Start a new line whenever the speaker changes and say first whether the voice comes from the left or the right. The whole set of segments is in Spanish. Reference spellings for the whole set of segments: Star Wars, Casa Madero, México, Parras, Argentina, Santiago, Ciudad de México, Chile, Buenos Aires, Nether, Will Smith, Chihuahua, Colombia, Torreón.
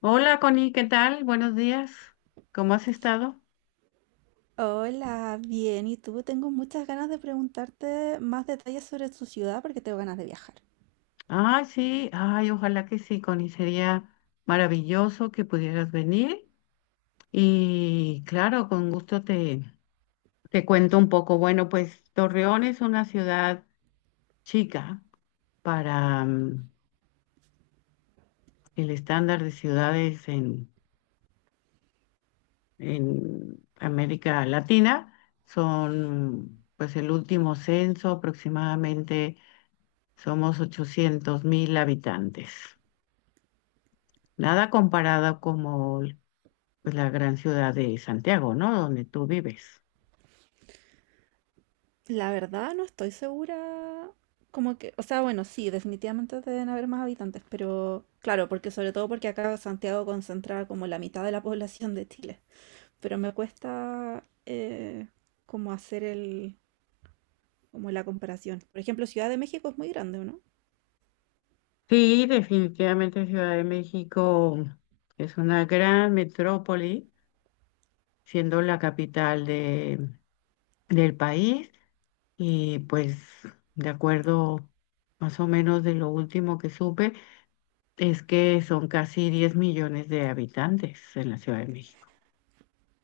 left: Hola Connie, ¿qué tal? Buenos días. ¿Cómo has estado?
right: Hola, bien. ¿Y tú? Tengo muchas ganas de preguntarte más detalles sobre tu ciudad porque tengo ganas de viajar.
left: Ay, sí, ay, ojalá que sí, Connie. Sería maravilloso que pudieras venir. Y claro, con gusto te cuento un poco. Bueno, pues Torreón es una ciudad chica para el estándar de ciudades en América Latina. Son, pues el último censo aproximadamente, somos 800,000 habitantes. Nada comparado como pues, la gran ciudad de Santiago, ¿no? Donde tú vives.
right: La verdad, no estoy segura. Como que, o sea, bueno, sí, definitivamente deben haber más habitantes, pero claro, porque sobre todo porque acá Santiago concentra como la mitad de la población de Chile. Pero me cuesta como hacer como la comparación. Por ejemplo, Ciudad de México es muy grande, ¿o no?
left: Sí, definitivamente Ciudad de México es una gran metrópoli, siendo la capital del país y pues de acuerdo más o menos de lo último que supe, es que son casi 10 millones de habitantes en la Ciudad de México.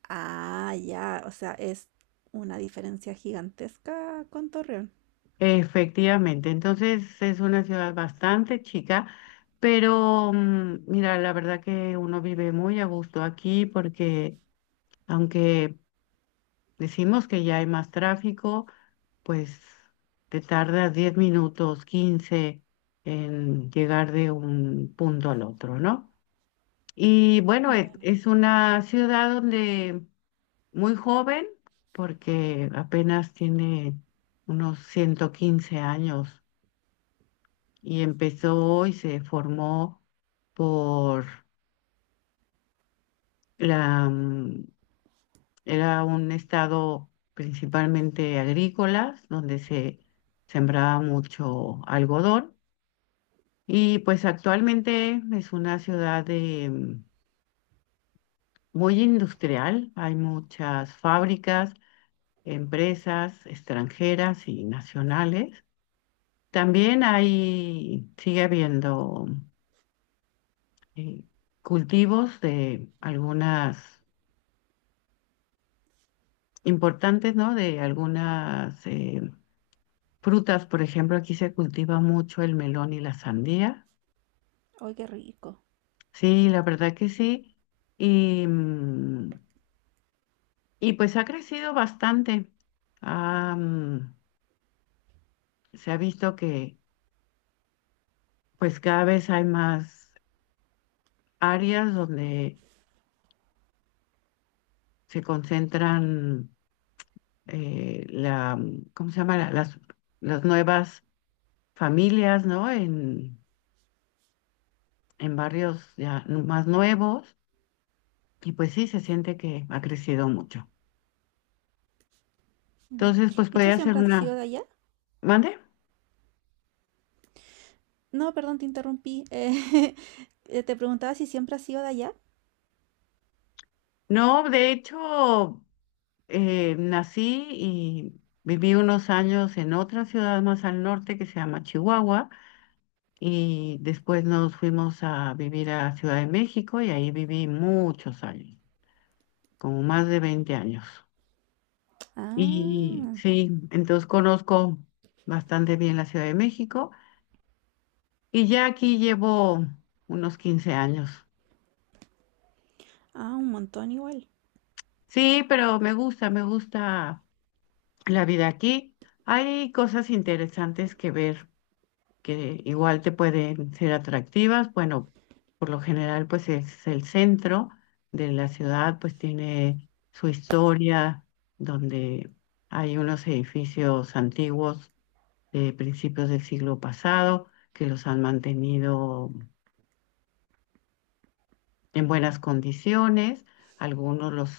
right: Ah, ya, o sea, es una diferencia gigantesca con Torreón.
left: Efectivamente, entonces es una ciudad bastante chica, pero mira, la verdad que uno vive muy a gusto aquí porque aunque decimos que ya hay más tráfico, pues te tardas 10 minutos, 15 en llegar de un punto al otro, ¿no? Y bueno,
right: Bueno.
left: es una ciudad donde muy joven porque apenas tiene unos 115 años. Y empezó y se formó por la, mm, era un estado principalmente agrícola, donde se sembraba mucho algodón. Y pues actualmente es una ciudad muy industrial, hay muchas fábricas, empresas extranjeras y nacionales. También sigue habiendo eh, cultivos de algunas importantes, ¿no? De algunas frutas, por ejemplo, aquí se cultiva mucho el melón y la sandía.
right: Ay, qué rico.
left: Sí, la verdad que sí. Y, mm, y pues ha crecido bastante. Ah, se ha visto que pues cada vez hay más áreas donde se concentran ¿cómo se llama? Las nuevas familias, ¿no? En barrios ya más nuevos. Y pues sí, se siente que ha crecido mucho.
right: Mm.
left: Entonces, pues
right: ¿Y tú
left: podía hacer
right: siempre has sido
left: una...
right: de allá?
left: ¿Mande?
right: No, perdón, te interrumpí. Te preguntaba si siempre has sido de allá.
left: No, de hecho, nací y viví unos años en otra ciudad más al norte que se llama Chihuahua y después nos fuimos a vivir a Ciudad de México y ahí viví muchos años, como más de 20 años. Y
right: Ah,
left: sí, entonces conozco bastante bien la Ciudad de México y ya aquí llevo unos 15 años.
right: ah, un montón igual.
left: Sí, pero me gusta la vida aquí. Hay cosas interesantes que ver que igual te pueden ser atractivas. Bueno, por lo general, pues es el centro de la ciudad, pues tiene su historia, donde hay unos edificios antiguos de principios del siglo pasado que los han mantenido en buenas condiciones. Algunos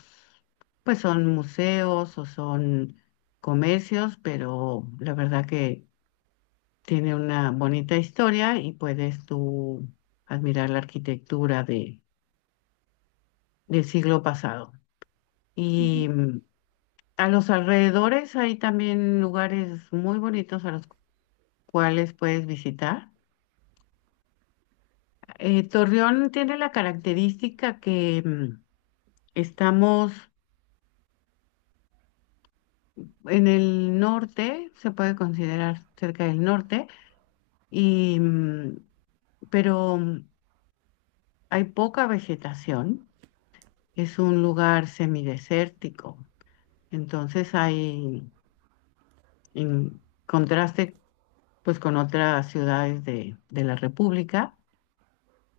left: pues son museos o son comercios, pero la verdad que tiene una bonita historia y puedes tú admirar la arquitectura del siglo pasado. Y
right: Ujú.
left: a los alrededores hay también lugares muy bonitos a los cuales puedes visitar. Torreón tiene la característica que estamos en el norte, se puede considerar cerca del norte, y, mm, pero hay poca vegetación, es un lugar semidesértico, entonces en contraste pues con otras ciudades de la República,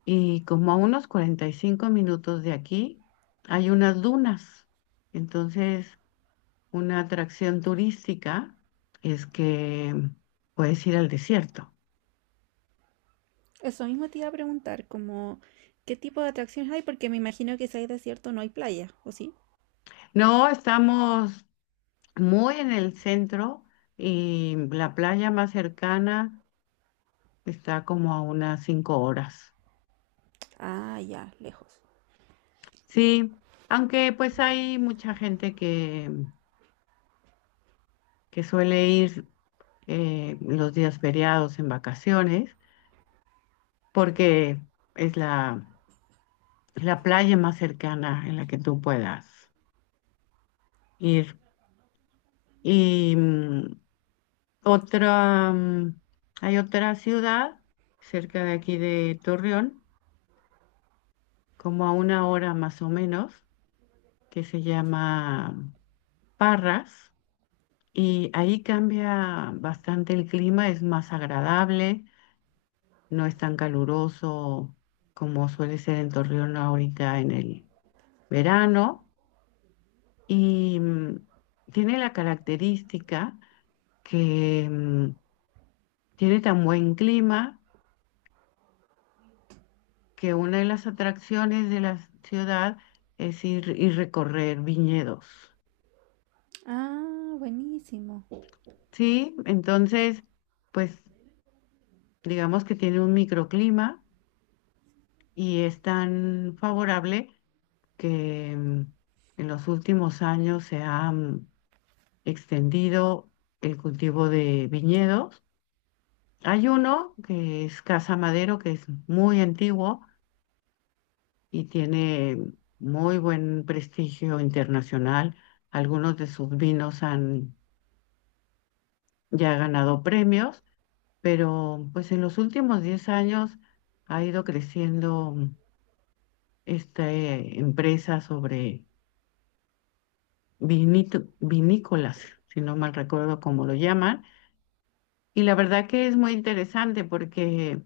left: y como a unos 45 minutos de aquí hay unas dunas, entonces una atracción turística es que puedes ir al desierto.
right: Eso mismo te iba a preguntar, como qué tipo de atracciones hay, porque me imagino que si hay desierto no hay playa, ¿o sí?
left: No, estamos muy en el centro y la playa más cercana está como a unas 5 horas.
right: Ah, ya, lejos.
left: Sí, aunque pues hay mucha gente que suele ir los días feriados en vacaciones porque es la playa más cercana en la que tú puedas ir. Y otra, mm, hay otra ciudad cerca de aquí de Torreón como a una hora más o menos, que se llama Parras, y ahí cambia bastante el clima, es más agradable, no es tan caluroso como suele ser en Torreón ahorita en el verano, y tiene la característica que tiene tan buen clima que una de las atracciones de la ciudad es ir y recorrer viñedos.
right: Ah, buenísimo.
left: Sí, entonces, pues digamos que tiene un microclima y es tan favorable que en los últimos años se ha extendido el cultivo de viñedos. Hay uno que es Casa Madero, que es muy antiguo y tiene muy buen prestigio internacional. Algunos de sus vinos han ya ganado premios, pero pues en los últimos 10 años ha ido creciendo esta empresa sobre vinícolas, si no mal recuerdo cómo lo llaman. Y la verdad que es muy interesante porque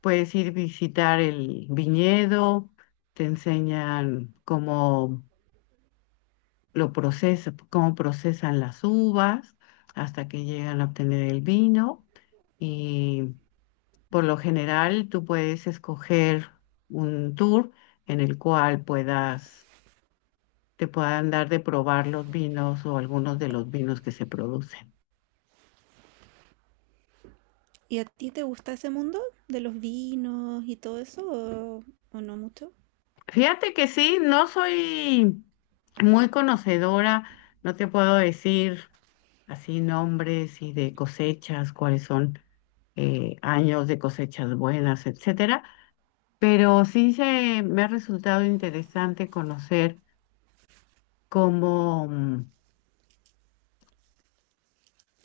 left: puedes ir visitar el viñedo, te enseñan cómo lo procesa, cómo procesan las uvas hasta que llegan a obtener el vino. Y por lo general tú puedes escoger un tour en el cual puedas te puedan dar de probar los vinos o algunos de los vinos que se producen.
right: ¿Y a ti te gusta ese mundo de los vinos y todo eso o, o no mucho?
left: Fíjate que sí, no soy muy conocedora, no te puedo decir así nombres y de cosechas, cuáles son años de cosechas buenas, etcétera, pero sí me ha resultado interesante conocer cómo, mm,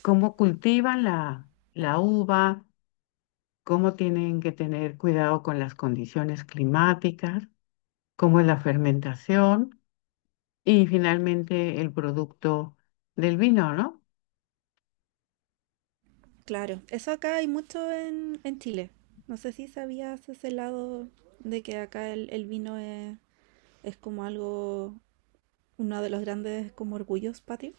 left: cómo cultivan la uva, cómo tienen que tener cuidado con las condiciones climáticas como es la fermentación y finalmente el producto del vino, ¿no?
right: Claro, eso acá hay mucho en Chile. No sé si sabías ese lado de que acá el vino es como algo, uno de los grandes como orgullos patrios.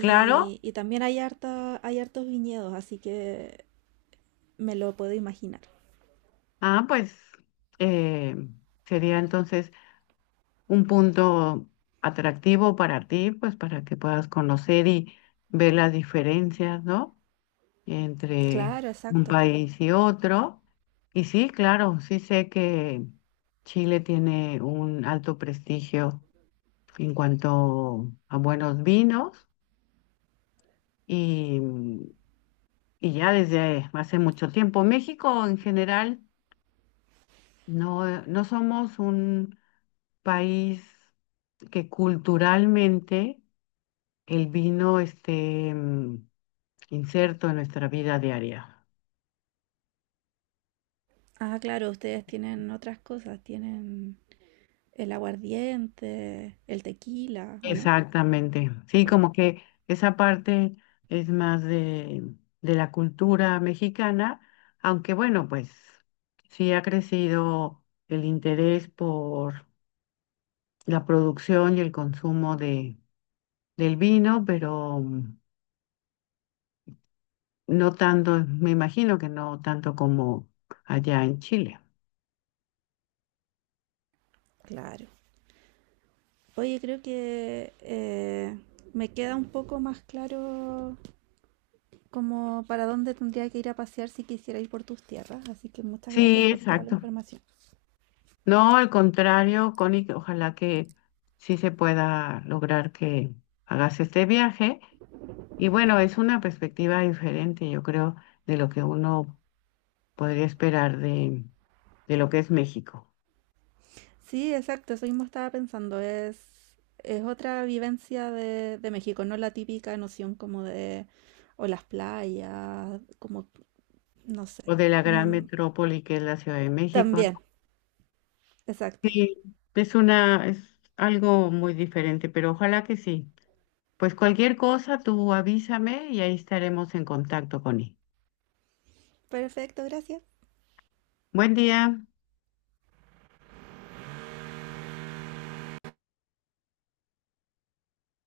left: Claro,
right: Y también hay harta, hay hartos viñedos, así que me lo puedo imaginar.
left: ah, pues eh, sería entonces un punto atractivo para ti, pues para que puedas conocer y ver las diferencias, ¿no? Entre
right: Claro,
left: un
right: exacto.
left: país y otro. Y sí, claro, sí sé que Chile tiene un alto prestigio en cuanto a buenos vinos y Y ya desde hace mucho tiempo, México en general no, no somos un país que culturalmente el vino esté inserto en nuestra vida diaria.
right: Ah, claro, ustedes tienen otras cosas, tienen el aguardiente, el tequila, ¿o no?
left: Exactamente. Sí, como que esa parte es más de la cultura mexicana, aunque bueno, pues sí ha crecido el interés por la producción y el consumo del vino, pero no tanto, me imagino que no tanto como allá en Chile.
right: Claro. Oye, creo que me queda un poco más claro como para dónde tendría que ir a pasear si quisiera ir por tus tierras. Así que muchas gracias
left: Sí,
right: por toda la
left: exacto.
right: información.
left: No, al contrario, Connie, que ojalá que sí se pueda lograr que hagas este viaje. Y bueno, es una perspectiva diferente, yo creo, de lo que uno podría esperar de, lo que es México
right: Sí, exacto, eso mismo estaba pensando. Es otra vivencia de México, no la típica noción como de, o las playas, como, no sé,
left: o de la
right: como
left: gran metrópoli que es la Ciudad de México, ¿no?
right: también, exacto.
left: Sí, es algo muy diferente, pero ojalá que sí. Pues cualquier cosa, tú avísame y ahí estaremos en contacto, con él.
right: Perfecto, gracias.
left: Buen día.